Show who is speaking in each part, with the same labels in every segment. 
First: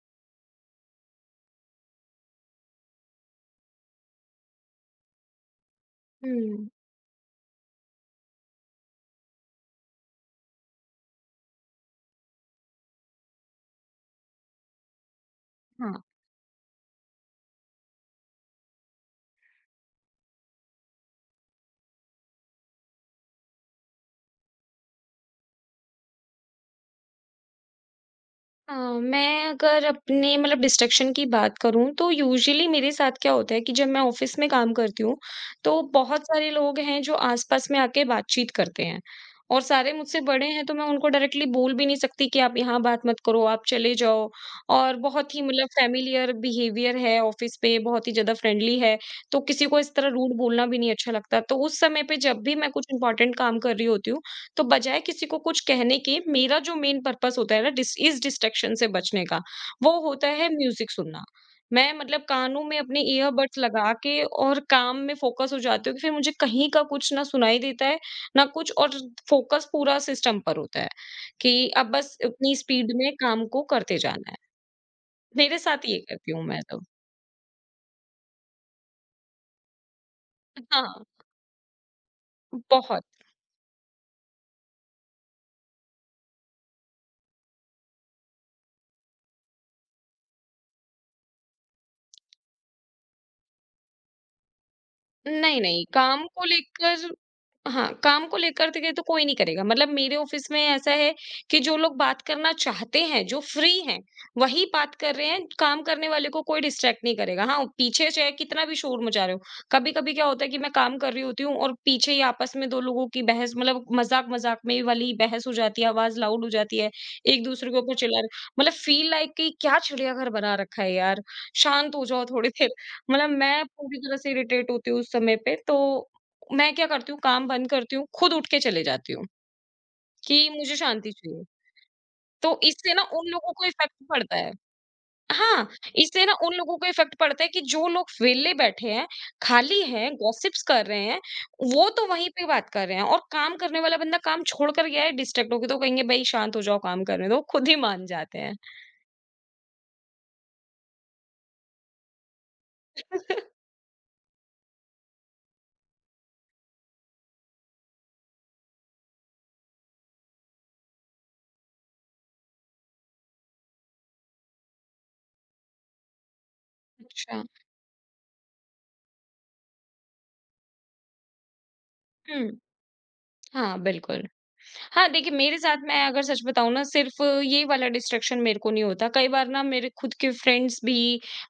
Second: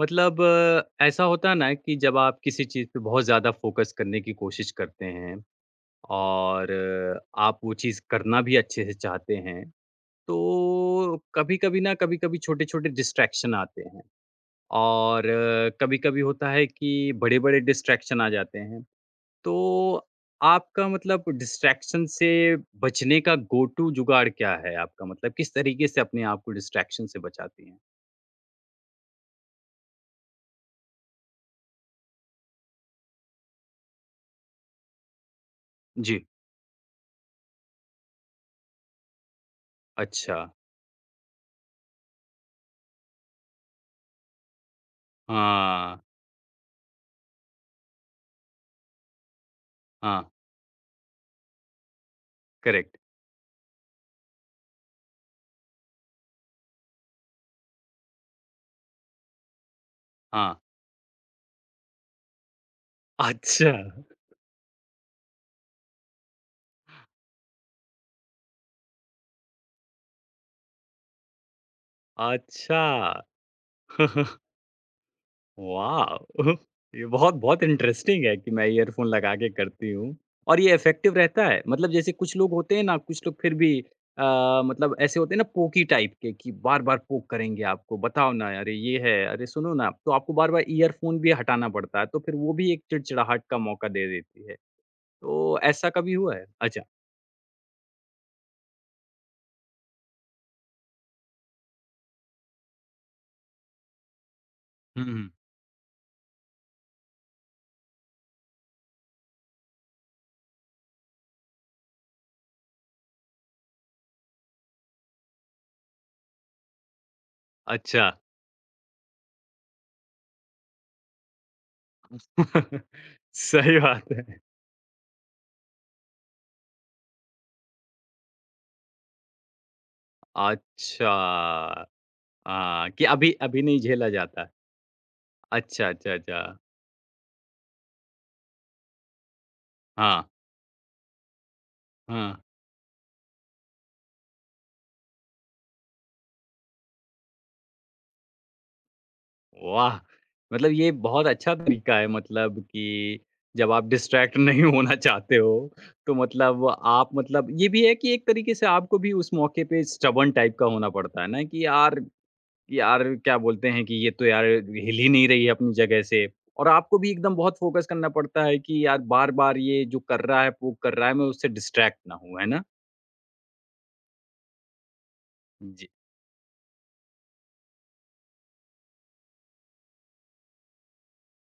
Speaker 1: मतलब ऐसा होता है ना कि जब आप किसी चीज़ पे बहुत ज़्यादा फ़ोकस करने की कोशिश करते हैं
Speaker 2: हुँ,
Speaker 1: और आप वो चीज़ करना भी अच्छे से चाहते हैं, तो कभी-कभी ना कभी-कभी छोटे-छोटे डिस्ट्रैक्शन आते हैं और
Speaker 2: हाँ।
Speaker 1: कभी-कभी होता है कि बड़े-बड़े डिस्ट्रैक्शन आ जाते हैं। तो आपका मतलब डिस्ट्रैक्शन से बचने का गो टू जुगाड़ क्या है आपका? मतलब किस तरीके से अपने आप को डिस्ट्रैक्शन से बचाती हैं?
Speaker 2: अ, मैं अगर अपने मतलब डिस्ट्रैक्शन की बात करूँ तो यूजुअली मेरे साथ क्या होता है कि जब मैं ऑफ़िस में काम करती हूँ, तो बहुत
Speaker 1: जी,
Speaker 2: सारे लोग हैं जो आस-पास में आके बातचीत करते हैं। और सारे मुझसे
Speaker 1: अच्छा।
Speaker 2: बड़े हैं, तो मैं उनको डायरेक्टली बोल भी नहीं सकती कि आप यहाँ बात मत करो, आप चले जाओ। और बहुत ही मतलब
Speaker 1: हाँ,
Speaker 2: फ़ैमिलियर बिहेवियर है ऑफ़िस पे, बहुत ही ज़्यादा फ्रेंडली है, तो किसी को इस तरह
Speaker 1: हाँ,
Speaker 2: रूड बोलना भी नहीं अच्छा लगता। तो उस समय पे जब भी मैं कुछ
Speaker 1: करेक्ट।
Speaker 2: इम्पोर्टेंट काम कर रही होती हूँ, तो बजाय किसी को कुछ कहने के मेरा जो मेन पर्पस होता है ना डिस्ट्रैक्शन से बचने का, वो होता है
Speaker 1: हाँ,
Speaker 2: म्यूज़िक सुनना। मैं मतलब कानों में अपने ईयरबड्स
Speaker 1: अच्छा,
Speaker 2: लगा के और काम में फ़ोकस हो जाती हूँ कि फिर मुझे कहीं का कुछ ना सुनाई देता है, ना कुछ और। फ़ोकस पूरा सिस्टम पर होता है, कि अब बस उतनी स्पीड में
Speaker 1: अच्छा।
Speaker 2: काम को करते जाना है। मेरे साथ ये
Speaker 1: वाओ!
Speaker 2: करती हूँ मैं तो।
Speaker 1: ये बहुत बहुत इंटरेस्टिंग है कि मैं ईयरफ़ोन लगा के करती हूँ और ये
Speaker 2: हाँ,
Speaker 1: इफ़ेक्टिव रहता है? मतलब जैसे कुछ लोग होते हैं ना,
Speaker 2: बहुत।
Speaker 1: कुछ लोग फिर भी मतलब ऐसे होते हैं ना पोकी टाइप के कि बार-बार पोक करेंगे आपको, बताओ ना, अरे ये है, अरे सुनो ना, तो आपको बार-बार ईयरफ़ोन भी हटाना पड़ता है, तो फिर वो भी एक चिड़चिड़ाहट का मौका दे देती है। तो
Speaker 2: नहीं, नहीं,
Speaker 1: ऐसा कभी
Speaker 2: काम
Speaker 1: हुआ
Speaker 2: को
Speaker 1: है? अच्छा।
Speaker 2: लेकर हाँ, काम को लेकर के तो कोई नहीं करेगा। मतलब मेरे ऑफ़िस में ऐसा है कि जो लोग बात करना चाहते हैं, जो फ्री हैं, वही बात
Speaker 1: हुँ,
Speaker 2: कर रहे
Speaker 1: हुँ।
Speaker 2: हैं, काम करने वाले को कोई डिस्ट्रैक्ट नहीं करेगा। हाँ, पीछे चाहे कितना भी शोर मचा रहे हो। कभी-कभी क्या होता है कि मैं काम कर रही होती हूँ और पीछे ही आपस में 2 लोगों की बहस, मतलब मज़ाक-मज़ाक में वाली बहस हो जाती है, आवाज़ लाउड हो जाती है, एक-दूसरे के ऊपर
Speaker 1: अच्छा।
Speaker 2: चिल्ला रहे। मतलब फ़ील लाइक कि क्या चिड़ियाघर बना रखा है यार! शांत हो जाओ थोड़ी देर। मतलब मैं
Speaker 1: सही
Speaker 2: पूरी
Speaker 1: बात
Speaker 2: तरह से
Speaker 1: है।
Speaker 2: इरिटेट होती हूँ उस समय पे। तो मैं क्या करती हूँ, काम बंद करती हूँ, खुद उठ के चले जाती हूँ कि मुझे
Speaker 1: अच्छा।
Speaker 2: शांति चाहिए। तो
Speaker 1: हाँ,
Speaker 2: इससे ना
Speaker 1: कि
Speaker 2: उन
Speaker 1: अभी
Speaker 2: लोगों
Speaker 1: अभी
Speaker 2: को
Speaker 1: नहीं
Speaker 2: इफ़ेक्ट
Speaker 1: झेला
Speaker 2: पड़ता
Speaker 1: जाता।
Speaker 2: है। हाँ,
Speaker 1: अच्छा, अच्छा,
Speaker 2: इससे ना
Speaker 1: अच्छा।
Speaker 2: उन लोगों को इफ़ेक्ट पड़ता है कि जो लोग वेले बैठे हैं, खाली हैं,
Speaker 1: हाँ,
Speaker 2: गॉसिप्स कर रहे हैं, वो तो वहीं
Speaker 1: हाँ।
Speaker 2: पे बात कर रहे हैं और काम करने वाला बंदा काम छोड़ कर गया है डिस्ट्रैक्ट हो के, तो कहेंगे भई शांत हो जाओ काम करने दो, खुद ही मान जाते हैं।
Speaker 1: वाह! मतलब ये बहुत अच्छा तरीका है मतलब कि जब आप डिस्ट्रैक्ट नहीं होना चाहते हो, तो मतलब आप मतलब ये भी है कि एक तरीके से आपको भी उस मौके पे स्टबर्न टाइप का होना पड़ता है ना कि यार यार क्या बोलते हैं कि ये तो यार हिल ही नहीं रही है अपनी जगह से। और आपको भी एकदम
Speaker 2: अच्छा।
Speaker 1: बहुत फ़ोकस करना पड़ता है कि यार बार-बार ये जो कर रहा है, वो कर रहा है, मैं उससे डिस्ट्रैक्ट ना हूँ, है
Speaker 2: हुँ।
Speaker 1: ना?
Speaker 2: हाँ, बिल्कुल। हाँ, देखिए मेरे साथ,
Speaker 1: जी।
Speaker 2: मैं अगर सच बताऊँ ना, सिर्फ़ ये वाला डिस्ट्रैक्शन मेरे को नहीं होता। कई बार ना मेरे खुद के फ्रेंड्स भी,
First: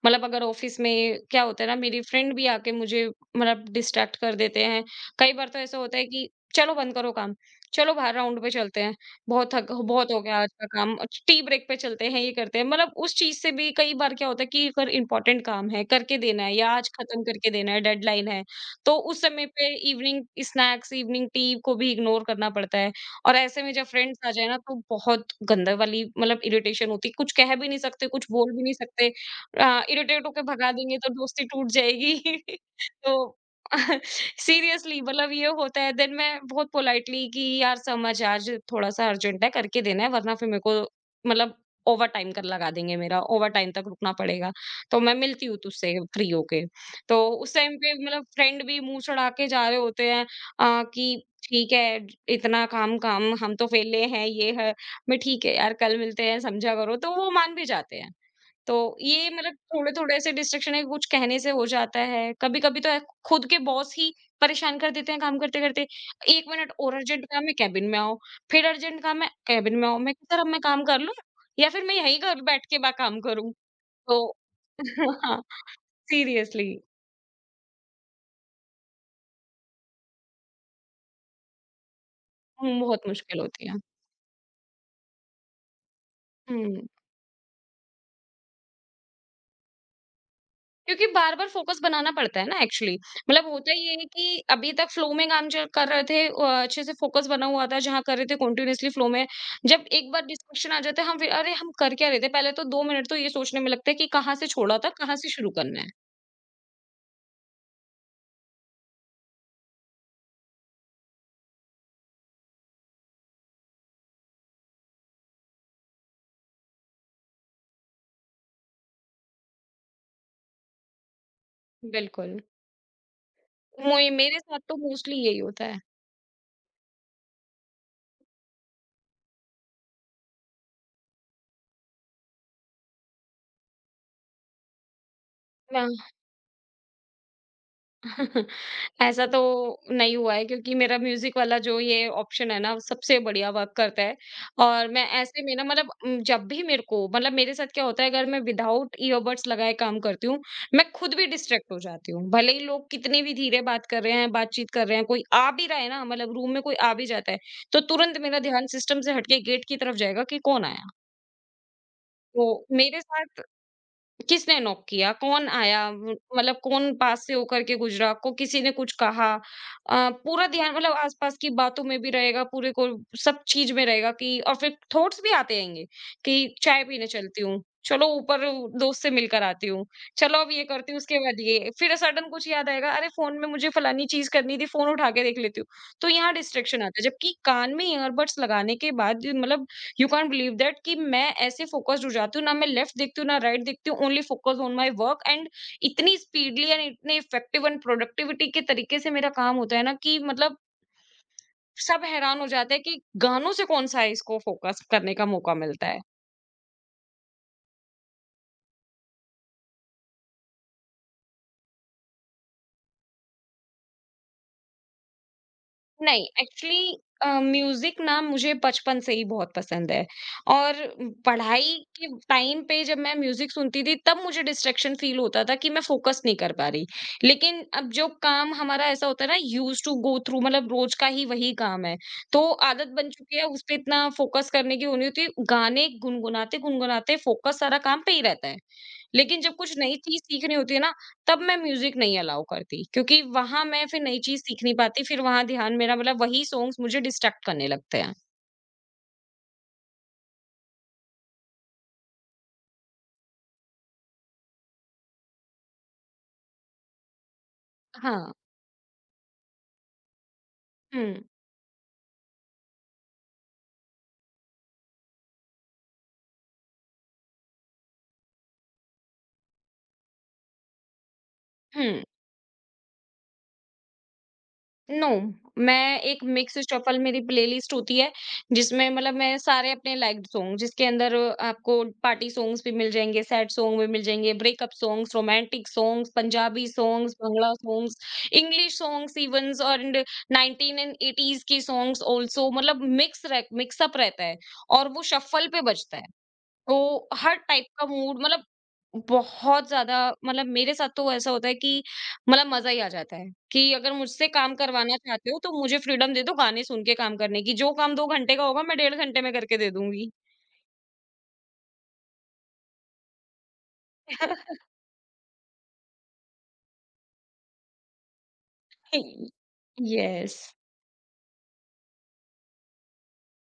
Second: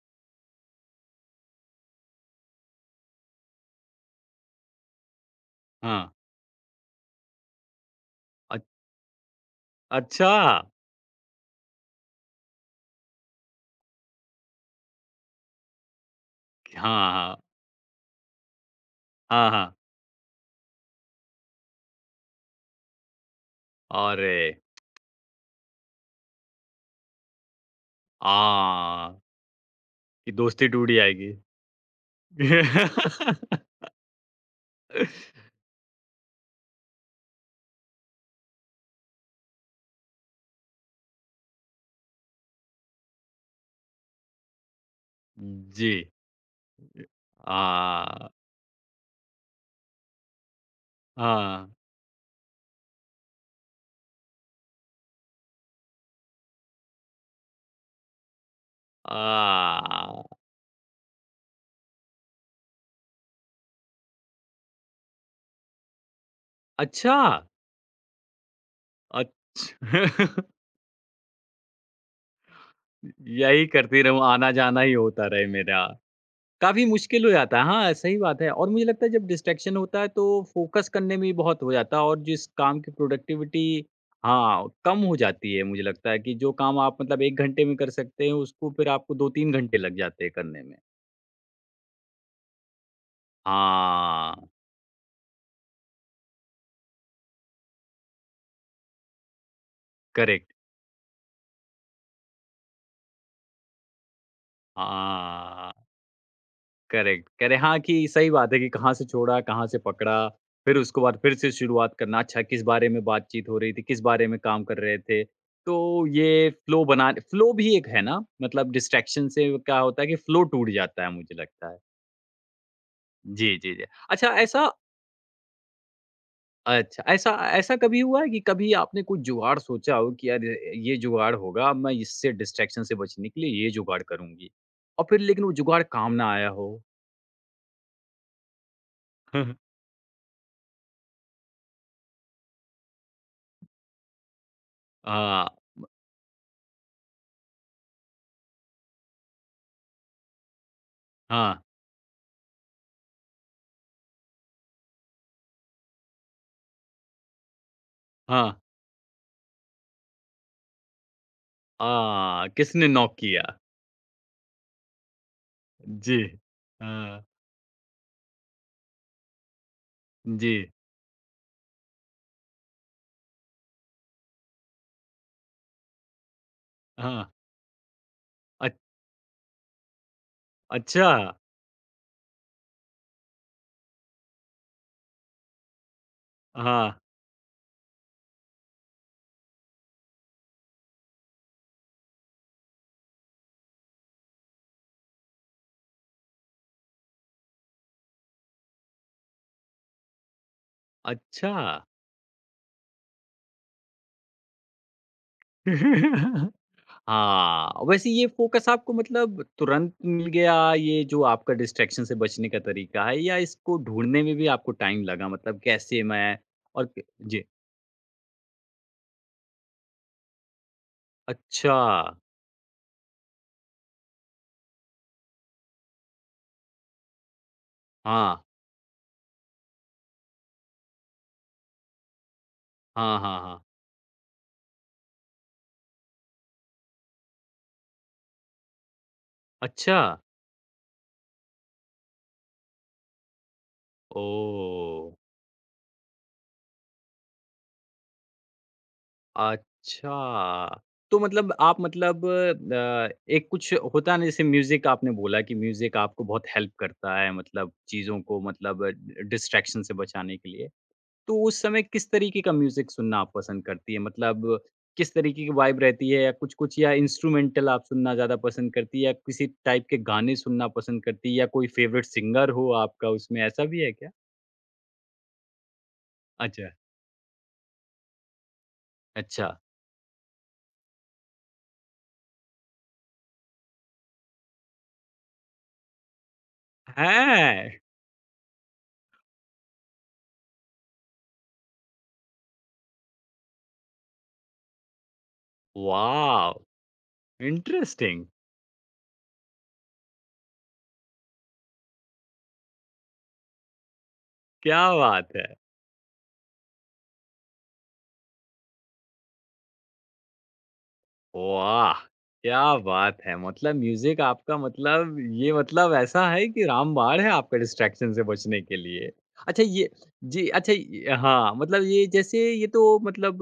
Speaker 2: मतलब अगर ऑफ़िस में क्या होता है ना, मेरी फ्रेंड भी आके मुझे मतलब डिस्ट्रैक्ट कर देते हैं। कई बार तो ऐसा होता है
Speaker 1: हाँ।
Speaker 2: कि चलो बंद करो काम, चलो बाहर राउंड पे चलते हैं, बहुत हो गया
Speaker 1: अच्छा!
Speaker 2: आज का काम, टी ब्रेक पे चलते हैं, ये करते हैं। मतलब उस चीज़ से भी कई बार क्या होता है कि अगर इम्पोर्टेंट काम है, करके देना है या आज
Speaker 1: हाँ,
Speaker 2: ख़त्म
Speaker 1: हाँ।
Speaker 2: करके देना है, डेडलाइन है, तो उस समय
Speaker 1: हाँ,
Speaker 2: पे
Speaker 1: हाँ।
Speaker 2: इवनिंग स्नैक्स, इवनिंग टी को भी इग्नोर करना पड़ता है। और ऐसे में जब फ्रेंड्स आ
Speaker 1: अरे!
Speaker 2: जाए ना, तो बहुत गंदे वाली मतलब इरिटेशन होती है। कुछ कह भी नहीं सकते, कुछ बोल भी नहीं सकते।
Speaker 1: आ
Speaker 2: इरिटेट
Speaker 1: कि
Speaker 2: होके
Speaker 1: दोस्ती
Speaker 2: भगा
Speaker 1: टूट
Speaker 2: देंगे तो
Speaker 1: जाएगी।
Speaker 2: दोस्ती टूट जाएगी। तो सीरियसली मतलब ये होता है देन मैं बहुत पोलाइटली कि यार समझ, आज थोड़ा सा अर्जेंट है, करके देना है, वरना फिर मेरे को मतलब ओवर टाइम कर लगा देंगे मेरा, ओवर टाइम तक रुकना पड़ेगा। तो मैं मिलती हूँ
Speaker 1: जी।
Speaker 2: तुझसे फ्री होके। तो उस टाइम पे मतलब
Speaker 1: आ,
Speaker 2: फ्रेंड भी मुँह चढ़ा के जा रहे होते हैं। कि
Speaker 1: हाँ।
Speaker 2: ठीक है, इतना काम काम हम तो फेले हैं ये है। मैं ठीक है यार, कल मिलते हैं, समझा करो, तो वो मान भी जाते हैं। तो
Speaker 1: आ,
Speaker 2: ये मतलब थोड़े थोड़े ऐसे डिस्ट्रक्शन है, कुछ कहने से हो जाता है कभी कभी। तो खुद के बॉस ही परेशान कर देते हैं काम करते करते, एक मिनट और
Speaker 1: अच्छा!
Speaker 2: अर्जेंट काम है, कैबिन में आओ। फिर अर्जेंट काम है,
Speaker 1: अच्छ
Speaker 2: कैबिन में आओ। मैं सर, अब मैं काम कर लूं या फिर मैं यहीं घर बैठ के बा काम करूं।
Speaker 1: यही करती रहूँ,
Speaker 2: तो
Speaker 1: आना-जाना ही होता
Speaker 2: हाँ,
Speaker 1: रहे मेरा।
Speaker 2: सीरियसली।
Speaker 1: काफ़ी मुश्किल हो जाता है। हाँ, सही बात है और मुझे लगता है जब डिस्ट्रैक्शन होता है तो फ़ोकस करने में भी बहुत हो जाता है और जिस काम की
Speaker 2: बहुत मुश्किल
Speaker 1: प्रोडक्टिविटी
Speaker 2: होती है।
Speaker 1: हाँ, कम हो जाती है मुझे लगता है कि जो काम
Speaker 2: हम्म
Speaker 1: आप मतलब 1 घंटे में कर सकते हैं उसको फिर आपको 2-3 घंटे लग जाते हैं करने में।
Speaker 2: क्योंकि बार-बार फ़ोकस बनाना पड़ता है ना एक्चुअली। मतलब होता ये है कि
Speaker 1: हाँ,
Speaker 2: अभी तक फ़्लो में काम ज कर रहे थे, अच्छे से फ़ोकस बना हुआ था, जहाँ कर रहे थे कंटीन्यूअसली फ़्लो में। जब एक बार
Speaker 1: करेक्ट।
Speaker 2: डिस्ट्रैक्शन आ जाता है, हम फिर अरे! हम कर क्या रहे थे? पहले तो 2 मिनट तो ये सोचने में लगता है कि कहाँ से छोड़ा था, कहाँ से शुरू
Speaker 1: हाँ।
Speaker 2: करना है।
Speaker 1: करेक्ट, करें हाँ, कि सही बात है कि कहाँ से छोड़ा, कहाँ से पकड़ा, फिर उसके बाद फिर से शुरुआत करना, अच्छा किस बारे में बातचीत हो रही थी, किस बारे में काम कर रहे थे। तो ये फ्लो बना फ्लो भी एक है ना? मतलब डिस्ट्रैक्शन से क्या होता है कि फ्लो टूट जाता है मुझे लगता है।
Speaker 2: बिल्कुल।
Speaker 1: जी, जी, जी।
Speaker 2: मोए
Speaker 1: अच्छा
Speaker 2: मेरे साथ
Speaker 1: ऐसा
Speaker 2: तो मोस्टली यही होता
Speaker 1: अच्छा, ऐसा ऐसा कभी हुआ है कि कभी आपने कोई जुगाड़ सोचा हो कि यार ये जुगाड़ होगा, अब मैं इससे डिस्ट्रैक्शन से बचने के लिए ये जुगाड़ करूँगी। और फिर लेकिन वो जुगाड़
Speaker 2: है।
Speaker 1: काम ना आया हो?
Speaker 2: ऐसा तो नहीं हुआ है, क्योंकि मेरा म्यूजिक वाला जो ये ऑप्शन है ना सबसे बढ़िया वर्क करता है। और मैं ऐसे
Speaker 1: हाँ,
Speaker 2: में ना मतलब जब भी मेरे को मतलब मेरे साथ क्या होता है, अगर मैं विदाउट ईयरबड्स लगाए काम करती हूँ, मैं खुद भी
Speaker 1: हाँ,
Speaker 2: डिस्ट्रैक्ट हो जाती हूँ, भले ही लोग कितने भी धीरे बात कर रहे हैं, बातचीत कर रहे हैं, कोई आ भी रहा है ना, मतलब रूम में कोई आ भी जाता है, तो तुरंत मेरा
Speaker 1: हाँ।
Speaker 2: ध्यान सिस्टम से हटके गेट की तरफ जाएगा कि कौन आया। तो
Speaker 1: आ, किसने
Speaker 2: मेरे
Speaker 1: नॉक
Speaker 2: साथ
Speaker 1: किया?
Speaker 2: किसने नॉक किया? कौन आया? म
Speaker 1: जी।
Speaker 2: मतलब कौन
Speaker 1: हाँ,
Speaker 2: पास से होकर के गुज़रा? को किसी ने कुछ कहा? पूरा
Speaker 1: जी।
Speaker 2: ध्यान मतलब आस-पास की बातों में भी रहेगा, पूरे को सब चीज़ में रहेगा, कि और फिर थॉट्स भी आते रहेंगे कि चाय पीने
Speaker 1: हाँ,
Speaker 2: चलती हूँ, चलो ऊपर
Speaker 1: अच
Speaker 2: दोस्त से मिलकर आती हूँ, चलो अब ये करती हूँ,
Speaker 1: अच्छा।
Speaker 2: उसके बाद ये। फिर सडन कुछ याद आएगा, अरे फ़ोन में मुझे फलानी चीज़ करनी थी, फ़ोन उठा के देख लेती हूँ। तो यहाँ डिस्ट्रैक्शन
Speaker 1: हाँ,
Speaker 2: आता है, जबकि कान में ईयरबड्स लगाने के बाद मतलब यू कांट बिलीव दैट कि मैं ऐसे फोकस्ड हो जाती हूँ, ना मैं लेफ्ट देखती हूँ ना राइट देखती हूँ, only focus on my work and इतनी स्पीडली एंड इतने इफेक्टिव एंड प्रोडक्टिविटी के तरीके से मेरा काम होता है ना, कि मतलब
Speaker 1: अच्छा।
Speaker 2: सब हैरान हो जाते हैं कि गानों से कौन सा है इसको फोकस करने का मौका मिलता है।
Speaker 1: हाँ, वैसे ये फ़ोकस आपको मतलब तुरंत मिल गया ये जो आपका डिस्ट्रैक्शन से बचने का तरीका है या इसको ढूँढने में भी आपको टाइम लगा? मतलब कैसे
Speaker 2: नहीं,
Speaker 1: मैं और
Speaker 2: एक्चुअली
Speaker 1: क जी।
Speaker 2: म्यूज़िक ना मुझे बचपन से ही बहुत पसंद है। और पढ़ाई
Speaker 1: अच्छा।
Speaker 2: के टाइम पे जब मैं म्यूज़िक सुनती थी, तब मुझे डिस्ट्रैक्शन फ़ील होता था कि मैं फ़ोकस नहीं कर पा रही। लेकिन अब जो
Speaker 1: हाँ।
Speaker 2: काम हमारा ऐसा होता है ना, यूज्ड टू गो थ्रू, मतलब रोज़ का ही वही काम है, तो आदत बन
Speaker 1: हाँ,
Speaker 2: चुकी
Speaker 1: हाँ,
Speaker 2: है, उस
Speaker 1: हाँ।
Speaker 2: पे इतना फ़ोकस करने की वो नहीं होती, है। गाने गुनगुनाते-गुनगुनाते फ़ोकस सारा काम पे ही रहता है। लेकिन जब कुछ नई
Speaker 1: अच्छा।
Speaker 2: चीज़ सीखनी होती है ना, तब मैं म्यूज़िक नहीं अलाउ करती, क्योंकि वहाँ मैं फिर नई चीज़ सीख नहीं पाती,
Speaker 1: ओह!
Speaker 2: फिर वहाँ ध्यान मेरा मतलब वही सॉन्ग्स मुझे डिस्ट्रैक्ट करने लगते हैं।
Speaker 1: अच्छा, तो मतलब आप मतलब एक कुछ होता है ना जैसे म्यूज़िक आपने बोला कि म्यूज़िक आपको बहुत हेल्प करता है मतलब चीज़ों
Speaker 2: हाँ।
Speaker 1: को मतलब डिस्ट्रैक्शन से बचाने के लिए।
Speaker 2: हुँ,
Speaker 1: तो उस समय किस तरीके का म्यूज़िक सुनना आप पसंद करती हैं? मतलब किस तरीके की वाइब रहती है या कुछ-कुछ या इंस्ट्रूमेंटल आप सुनना ज़्यादा पसंद करती हैं या किसी टाइप के गाने सुनना पसंद करती हैं या कोई
Speaker 2: हुँ।
Speaker 1: फ़ेवरेट सिंगर हो आपका उसमें ऐसा भी है क्या?
Speaker 2: नो, मैं एक मिक्स
Speaker 1: अच्छा,
Speaker 2: शफल, मेरी प्लेलिस्ट होती है, जिसमें मतलब मैं
Speaker 1: अच्छा।
Speaker 2: सारे अपने लाइक्ड सॉन्ग, जिसके अंदर आपको पार्टी सॉन्ग्स भी मिल जाएँगे, सैड सॉन्ग भी मिल जाएँगे, breakup songs, romantic songs, Punjabi songs, Bangla
Speaker 1: है?
Speaker 2: Songs, English songs evens and 19 and 80s के सॉन्ग्स ऑल्सो। मतलब मिक्स अप रहता है और वो शफल पे बजता है।
Speaker 1: वॉव!
Speaker 2: तो हर टाइप का मूड,
Speaker 1: इंटरेस्टिंग।
Speaker 2: मतलब बहुत ज़्यादा, मतलब मेरे साथ तो ऐसा होता है कि मतलब मज़ा ही आ जाता है कि अगर मुझसे काम
Speaker 1: क्या
Speaker 2: करवाना चाहते
Speaker 1: बात
Speaker 2: हो
Speaker 1: है!
Speaker 2: तो मुझे फ्रीडम दे दो गाने सुन के काम करने की। जो काम 2 घंटे का होगा मैं डेढ़ घंटे में करके दे दूँगी।
Speaker 1: वाह! क्या बात है! मतलब म्यूज़िक आपका मतलब ये मतलब ऐसा है कि रामबाण है आपका डिस्ट्रैक्शन से बचने के लिए। अच्छा ये
Speaker 2: यस।
Speaker 1: जी, अच्छा ये हाँ, मतलब ये जैसे ये तो मतलब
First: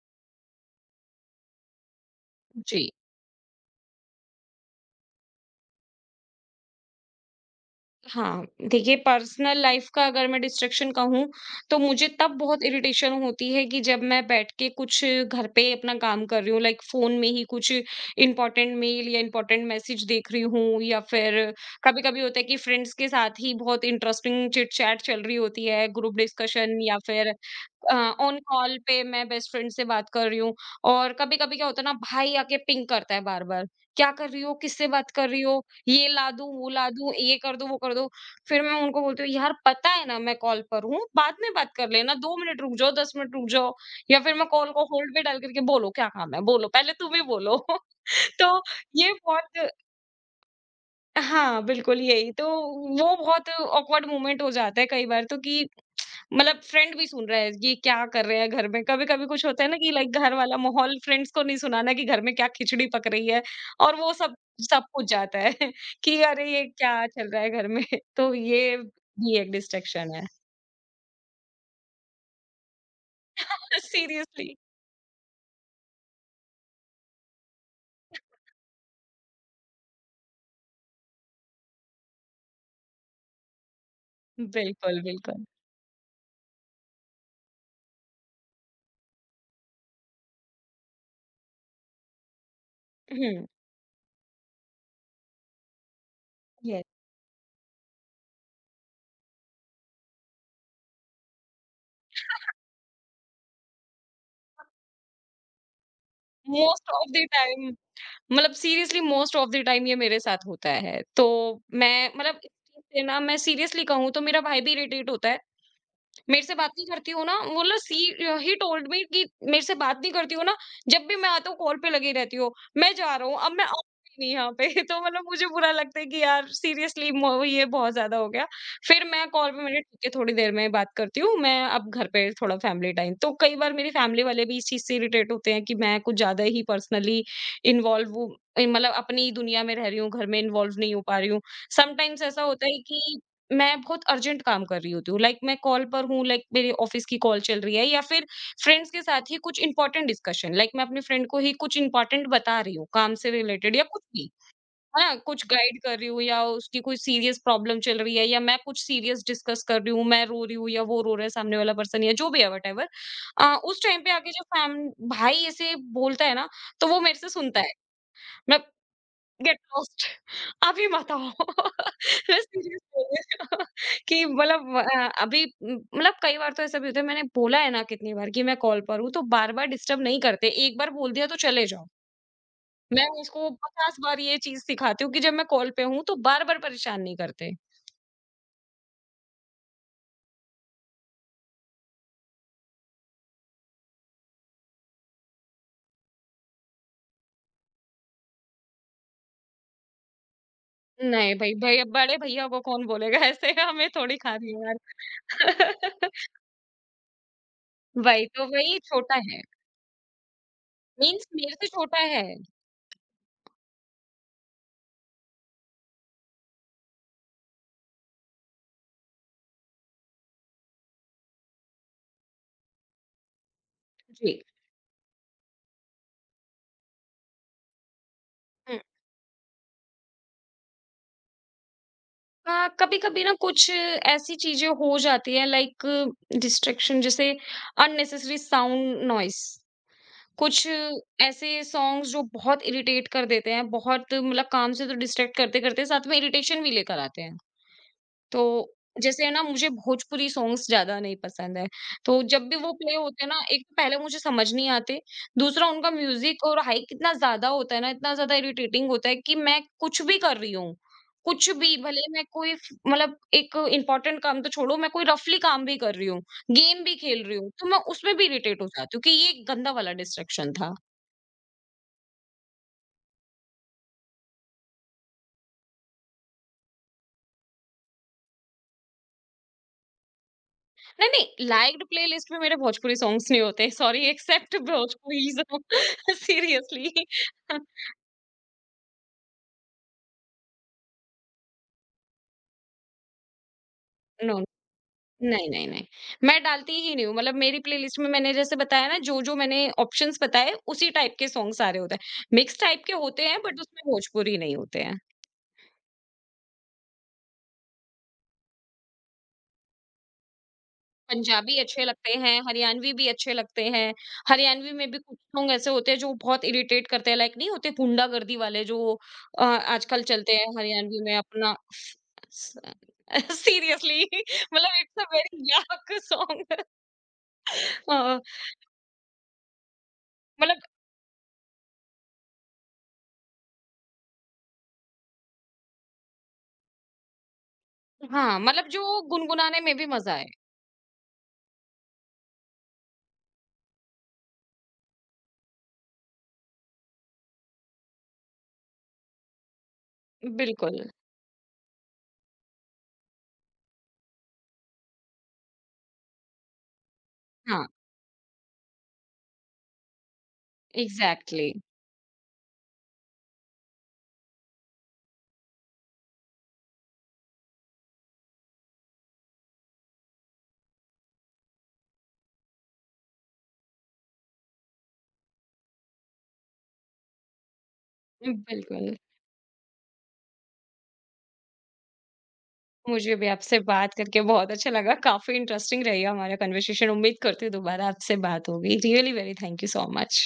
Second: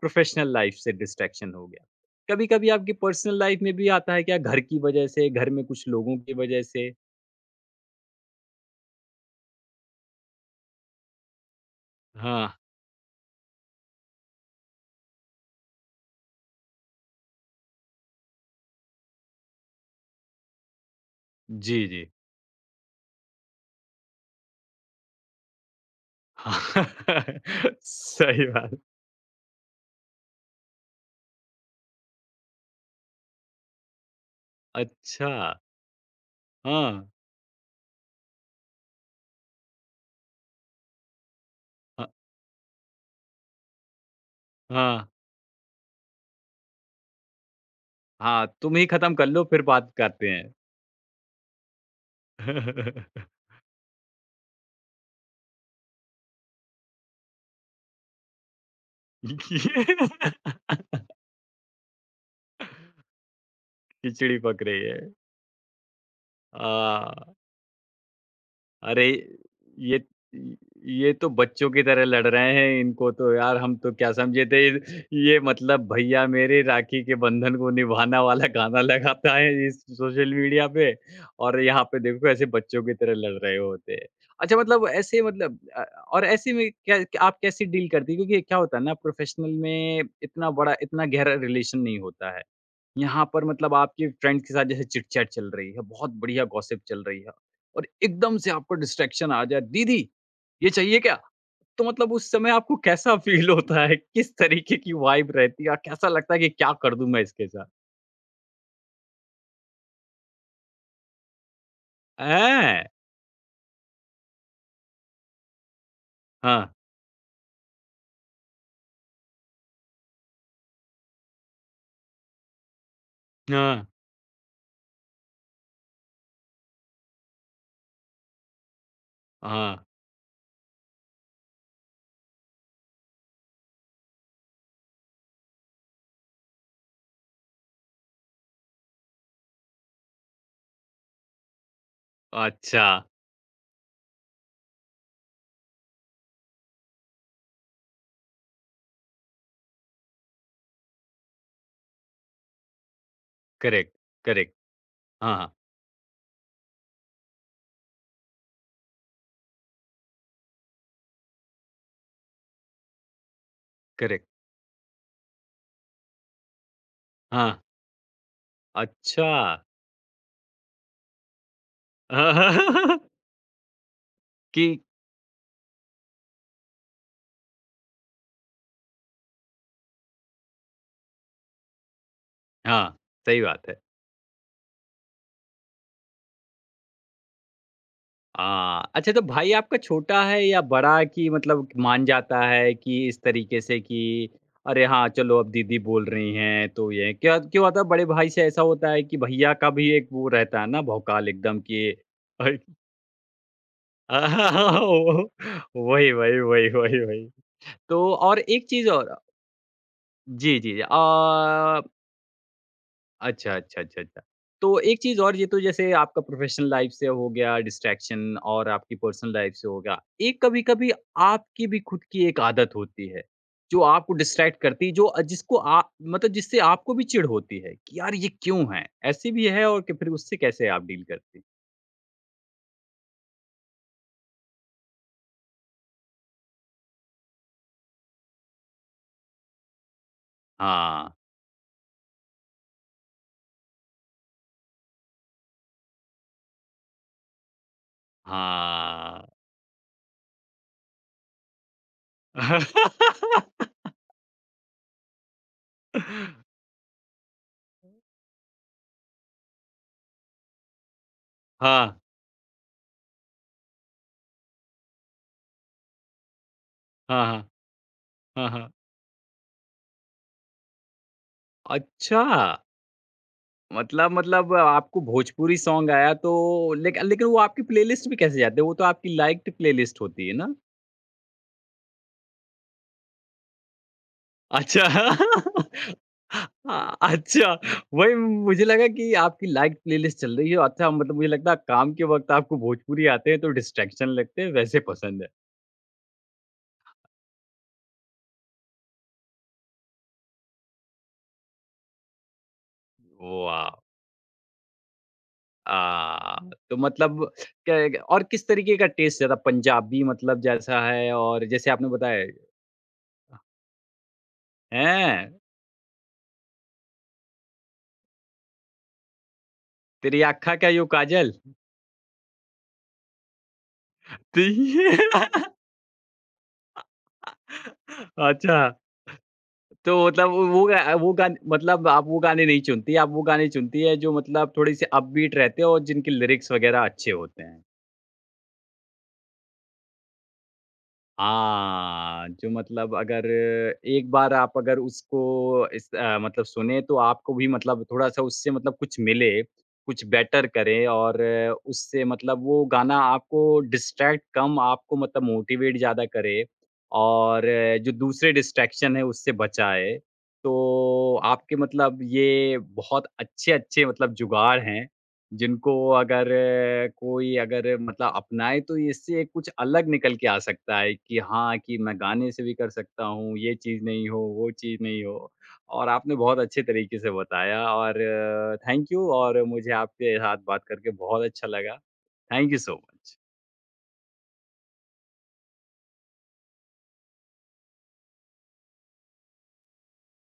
Speaker 1: प्रोफ़ेशनल लाइफ़ से डिस्ट्रैक्शन हो गया। कभी-कभी
Speaker 2: जी।
Speaker 1: आपकी पर्सनल लाइफ़ में भी आता है क्या घर की वजह से, घर में कुछ लोगों की वजह से?
Speaker 2: हाँ, देखिए पर्सनल लाइफ़ का अगर मैं डिस्ट्रैक्शन कहूँ, तो मुझे तब
Speaker 1: हाँ।
Speaker 2: बहुत इरिटेशन होती है कि जब मैं बैठ के कुछ घर पे अपना काम कर रही हूँ, लाइक फ़ोन में ही कुछ इम्पोर्टेंट मेल या इम्पोर्टेंट मैसेज देख रही हूँ, या फिर
Speaker 1: जी, जी।
Speaker 2: कभी-कभी होता है कि फ्रेंड्स के साथ ही बहुत इंटरेस्टिंग चिट-चैट चल रही होती है, ग्रुप डिस्कशन,
Speaker 1: हाँ
Speaker 2: या फिर ऑन
Speaker 1: सही बात।
Speaker 2: कॉल पे मैं बेस्ट फ्रेंड से बात कर रही हूँ, और कभी-कभी क्या होता है ना, भाई आके पिंग करता है बार-बार, "क्या कर रही हो? किससे बात कर
Speaker 1: अच्छा।
Speaker 2: रही हो? ये ला दूँ, वो ला
Speaker 1: हाँ।
Speaker 2: दूँ, ये कर दो, वो कर दो।" फिर मैं उनको बोलती हूँ, "यार पता है ना मैं कॉल पर हूँ, बाद में बात कर
Speaker 1: अ,
Speaker 2: लेना, 2 मिनट रुक जाओ, 10 मिनट रुक जाओ।" या फिर मैं कॉल को
Speaker 1: हाँ।
Speaker 2: होल्ड पे डाल करके बोलो क्या काम है? बोलो, पहले तुम ही बोलो।
Speaker 1: हाँ,
Speaker 2: तो
Speaker 1: तुम ही
Speaker 2: ये
Speaker 1: खत्म कर लो फिर
Speaker 2: बहुत,
Speaker 1: बात करते हैं।
Speaker 2: हाँ, बिल्कुल यही। तो वो बहुत ऑकवर्ड मोमेंट हो जाता है कई बार, तो कि मतलब फ्रेंड भी सुन रहा है, ये क्या कर रहे हैं घर में? कभी-कभी कुछ होता है ना कि लाइक घर वाला माहौल फ्रेंड्स को नहीं सुनाना कि घर में क्या खिचड़ी पक रही है, और वो सब
Speaker 1: खिचड़ी पक रही
Speaker 2: सब
Speaker 1: है।
Speaker 2: कुछ जाता है। कि अरे ये क्या चल
Speaker 1: हाँ।
Speaker 2: रहा है घर में? तो ये
Speaker 1: अरे!
Speaker 2: भी एक
Speaker 1: ये
Speaker 2: डिस्ट्रैक्शन है।
Speaker 1: ये तो बच्चों की तरह लड़ रहे हैं, इनको तो यार हम तो क्या समझे
Speaker 2: सीरियसली।
Speaker 1: थे ये मतलब भैया मेरे राखी के बंधन को निभाना वाला गाना लगाता है इस सोशल मीडिया पे और यहाँ पे देखो ऐसे बच्चों की तरह लड़ रहे होते हैं। अच्छा मतलब
Speaker 2: बिल्कुल,
Speaker 1: ऐसे
Speaker 2: बिल्कुल।
Speaker 1: मतलब और ऐसे में क्या क्या- आप कैसे डील करती हैं? क्योंकि क्या होता है ना प्रोफ़ेशनल में इतना बड़ा इतना गहरा रिलेशन नहीं होता है। यहाँ पर
Speaker 2: हुँ,
Speaker 1: मतलब आपके फ्रेंड के साथ जैसे चिट-चैट चल रही है, बहुत बढ़िया गॉसिप
Speaker 2: यस।
Speaker 1: चल रही है और एकदम से आपको डिस्ट्रैक्शन आ जाए, "दीदी, ये चाहिए क्या?" तो मतलब उस समय आपको कैसा फ़ील होता है? किस तरीके की वाइब रहती है और कैसा लगता है कि क्या
Speaker 2: मोस्ट
Speaker 1: कर
Speaker 2: ऑफ
Speaker 1: दूँ मैं
Speaker 2: द
Speaker 1: इसके
Speaker 2: टाइम
Speaker 1: साथ?
Speaker 2: मतलब seriously most of the time ये मेरे साथ होता है। तो मैं मतलब इस चीज़
Speaker 1: हैं?
Speaker 2: से ना मैं सीरियसली कहूँ तो मेरा भाई भी इरिटेट होता है। मेरे से
Speaker 1: हाँ,
Speaker 2: बात नहीं करती हो ना बोला, सी ही टोल्ड मी कि मेरे से बात नहीं करती हो ना, जब भी मैं आता हूँ कॉल पे लगी रहती हो, मैं जा रहा हूँ अब मैं
Speaker 1: हाँ,
Speaker 2: आऊंगी नहीं यहाँ पे। तो मतलब मुझे बुरा लगता है कि यार सीरियसली ये बहुत ज्यादा हो गया। फिर मैं कॉल पे
Speaker 1: हाँ,
Speaker 2: मैंने ठीक है थोड़ी देर में बात करती हूँ, मैं अब घर पे थोड़ा फैमिली टाइम। तो कई बार मेरी फैमिली वाले भी इस चीज से इरिटेट होते हैं कि मैं कुछ ज्यादा ही पर्सनली इन्वॉल्व हूँ, मतलब अपनी दुनिया में रह रही हूँ, घर में इन्वॉल्व नहीं हो पा रही हूँ। समटाइम्स ऐसा होता है
Speaker 1: अच्छा,
Speaker 2: कि मैं बहुत अर्जेंट काम कर रही होती हूँ, लाइक मैं कॉल पर हूँ, लाइक मेरी ऑफिस की कॉल चल रही है, या फिर फ्रेंड्स के साथ ही कुछ इंपॉर्टेंट डिस्कशन, लाइक मैं अपने फ्रेंड को ही कुछ इंपॉर्टेंट बता रही हूँ काम से रिलेटेड या
Speaker 1: करेक्ट,
Speaker 2: कुछ भी,
Speaker 1: करेक्ट,
Speaker 2: है ना,
Speaker 1: हाँ,
Speaker 2: कुछ
Speaker 1: हाँ,
Speaker 2: गाइड कर रही हूँ, या उसकी कोई सीरियस प्रॉब्लम चल रही है, या मैं कुछ सीरियस डिस्कस कर रही हूँ, मैं रो रही हूँ या वो रो रहा है सामने वाला पर्सन या जो भी है, वट एवर। उस टाइम पे
Speaker 1: करेक्ट,
Speaker 2: आके जब फैम भाई ऐसे बोलता है ना, तो वो मेरे से
Speaker 1: हाँ,
Speaker 2: सुनता है। मैं,
Speaker 1: अच्छा।
Speaker 2: गेट लॉस्ट, अभी मत आओ। मैं सीरियस बोल रही हूँ। कि
Speaker 1: कि
Speaker 2: मतलब मतलब कई बार तो ऐसा भी होता है, मैंने बोला है ना कितनी बार कि मैं कॉल पर हूँ तो बार बार डिस्टर्ब नहीं करते, एक बार बोल दिया तो चले जाओ।
Speaker 1: हाँ,
Speaker 2: मैं
Speaker 1: सही
Speaker 2: उसको
Speaker 1: बात है।
Speaker 2: 50 बार ये चीज सिखाती हूँ कि जब मैं कॉल पे हूँ तो बार बार परेशान नहीं करते।
Speaker 1: हाँ, अच्छा तो भाई आपका छोटा है या बड़ा कि मतलब मान जाता है कि इस तरीके से कि अरे हाँ, चलो अब दीदी बोल रही हैं तो ये क्या क्यों होता है बड़े भाई से ऐसा होता है कि भैया का भी एक वो रहता है ना भौकाल
Speaker 2: नहीं, भाई
Speaker 1: एकदम
Speaker 2: भैया,
Speaker 1: कि
Speaker 2: बड़े भैया
Speaker 1: अरे
Speaker 2: को कौन बोलेगा ऐसे, हमें थोड़ी खा रही है
Speaker 1: वो
Speaker 2: यार।
Speaker 1: वही, वही, वही, वही, वही। तो और एक
Speaker 2: वही
Speaker 1: चीज़ और
Speaker 2: छोटा है,
Speaker 1: जी, जी।
Speaker 2: मीन्स मेरे से छोटा है।
Speaker 1: अच्छा, अच्छा, अच्छा, अच्छा। तो एक चीज़ और ये तो जैसे आपका प्रोफ़ेशनल लाइफ़ से हो गया डिस्ट्रैक्शन और आपकी पर्सनल लाइफ़ से हो गया। एक कभी-कभी आपकी भी खुद की एक आदत होती है, जो आपको
Speaker 2: जी,
Speaker 1: डिस्ट्रैक्ट करती है, जो जिसको आ मतलब जिससे आपको भी चिढ़ होती है कि यार ये क्यों है? ऐसी भी है और कि फिर उससे कैसे आप डील करती?
Speaker 2: कभी कभी ना कुछ ऐसी चीजें हो जाती है लाइक डिस्ट्रैक्शन, जैसे अननेसेसरी साउंड नॉइस, कुछ
Speaker 1: हाँ,
Speaker 2: ऐसे सॉन्ग्स जो बहुत इरिटेट कर देते हैं, बहुत मतलब काम से तो डिस्ट्रैक्ट करते करते साथ में इरिटेशन भी लेकर आते हैं। तो
Speaker 1: हाँ।
Speaker 2: जैसे ना मुझे भोजपुरी सॉन्ग्स ज़्यादा नहीं पसंद है। तो जब भी वो प्ले होते हैं ना, एक तो पहले मुझे समझ नहीं आते, दूसरा उनका म्यूज़िक और हाइक इतना ज़्यादा होता है ना, इतना ज़्यादा इरिटेटिंग होता है कि मैं कुछ भी कर रही हूँ, कुछ भी,
Speaker 1: हाँ, हाँ,
Speaker 2: भले मैं कोई फ मतलब एक इम्पोर्टेंट काम तो छोड़ो, मैं कोई रफली काम भी कर रही हूँ, गेम भी खेल
Speaker 1: हाँ,
Speaker 2: रही
Speaker 1: हाँ,
Speaker 2: हूँ, तो मैं उसमें भी
Speaker 1: हाँ,
Speaker 2: इरिटेट हो
Speaker 1: हाँ।
Speaker 2: जाती हूँ कि ये गंदा वाला डिस्ट्रैक्शन था।
Speaker 1: अच्छा! मतलब मतलब आपको भोजपुरी सॉन्ग आया तो लेकिन लेकिन वो आपकी प्लेलिस्ट में कैसे जाते हैं? वो तो आपकी लाइक्ड प्लेलिस्ट होती है ना?
Speaker 2: नहीं, नहीं, लाइक्ड प्लेलिस्ट में मेरे भोजपुरी सॉन्ग्स नहीं होते, सॉरी एक्सेप्ट
Speaker 1: अच्छा।
Speaker 2: भोजपुरीज़।
Speaker 1: हाँ,
Speaker 2: सीरियसली।
Speaker 1: अच्छा वही मुझे लगा कि आपकी लाइक्ड प्लेलिस्ट चल रही है। अच्छा मतलब मुझे लगता है काम के वक़्त आपको भोजपुरी आते हैं तो डिस्ट्रैक्शन
Speaker 2: नो,
Speaker 1: लगते हैं वैसे पसंद है।
Speaker 2: नहीं, नहीं, नहीं। मैं डालती ही नहीं हूँ, मतलब मेरी प्लेलिस्ट में मैंने जैसे बताया ना, जो-जो मैंने ऑप्शंस बताए उसी टाइप के सॉन्ग सारे होते हैं। मिक्स टाइप के होते हैं बट
Speaker 1: वाह!
Speaker 2: उसमें भोजपुरी नहीं होते हैं।
Speaker 1: आ, तो मतलब क्या और किस तरीके का टेस्ट ज़्यादा पंजाबी मतलब जैसा है और
Speaker 2: पंजाबी
Speaker 1: जैसे
Speaker 2: अच्छे
Speaker 1: आपने
Speaker 2: लगते
Speaker 1: बताया
Speaker 2: हैं, हरियाणवी भी अच्छे लगते हैं। हरियाणवी में भी कुछ
Speaker 1: हैं?
Speaker 2: सॉन्ग ऐसे होते हैं जो बहुत इरिटेट करते हैं, लाइक नहीं होते, गुंडागर्दी वाले जो आजकल
Speaker 1: तेरी
Speaker 2: चलते हैं
Speaker 1: आँखा का यो
Speaker 2: हरियाणवी में
Speaker 1: काजल।
Speaker 2: अपना। स सीरियसली, मतलब
Speaker 1: ती-
Speaker 2: it's a very yuck song. अ,
Speaker 1: अच्छा, तो मतलब
Speaker 2: मतलब
Speaker 1: वो गा वो गान मतलब आप वो गाने नहीं चुनती, आप वो गाने चुनती है जो मतलब थोड़े-से अपबीट रहते हैं और जिनके लिरिक्स वगैरह अच्छे होते हैं।
Speaker 2: हाँ, मतलब जो गुनगुनाने में भी मज़ा आए।
Speaker 1: हाँ, जो मतलब अगर एक बार आप अगर उसको इस मतलब सुने तो आपको भी मतलब थोड़ा-सा उससे मतलब कुछ मिले, कुछ बेटर
Speaker 2: बिल्कुल,
Speaker 1: करें और उससे मतलब वो गाना आपको डिस्ट्रैक्ट कम आपको मतलब मोटिवेट ज़्यादा करे और
Speaker 2: हाँ,
Speaker 1: जो दूसरे डिस्ट्रैक्शन है उससे बचाए। तो
Speaker 2: एग्ज़ैक्टली।
Speaker 1: आपके मतलब ये बहुत अच्छे-अच्छे मतलब जुगाड़ हैं। जिनको अगर कोई अगर मतलब अपनाए तो इससे कुछ अलग निकल के आ सकता है कि हाँ, कि मैं गाने से भी कर सकता हूँ, ये चीज़ नहीं हो, वो चीज़ नहीं हो। और आपने बहुत अच्छे तरीके से बताया और थैंक
Speaker 2: बिल्कुल,
Speaker 1: यू और मुझे आपके साथ बात करके बहुत अच्छा लगा। थैंक यू सो
Speaker 2: मुझे
Speaker 1: मच।
Speaker 2: भी आपसे बात करके बहुत अच्छा लगा, काफ़ी इंटरेस्टिंग रही हमारा कन्वर्सेशन, उम्मीद करती हूँ दोबारा आपसे बात होगी, really very thank you so much.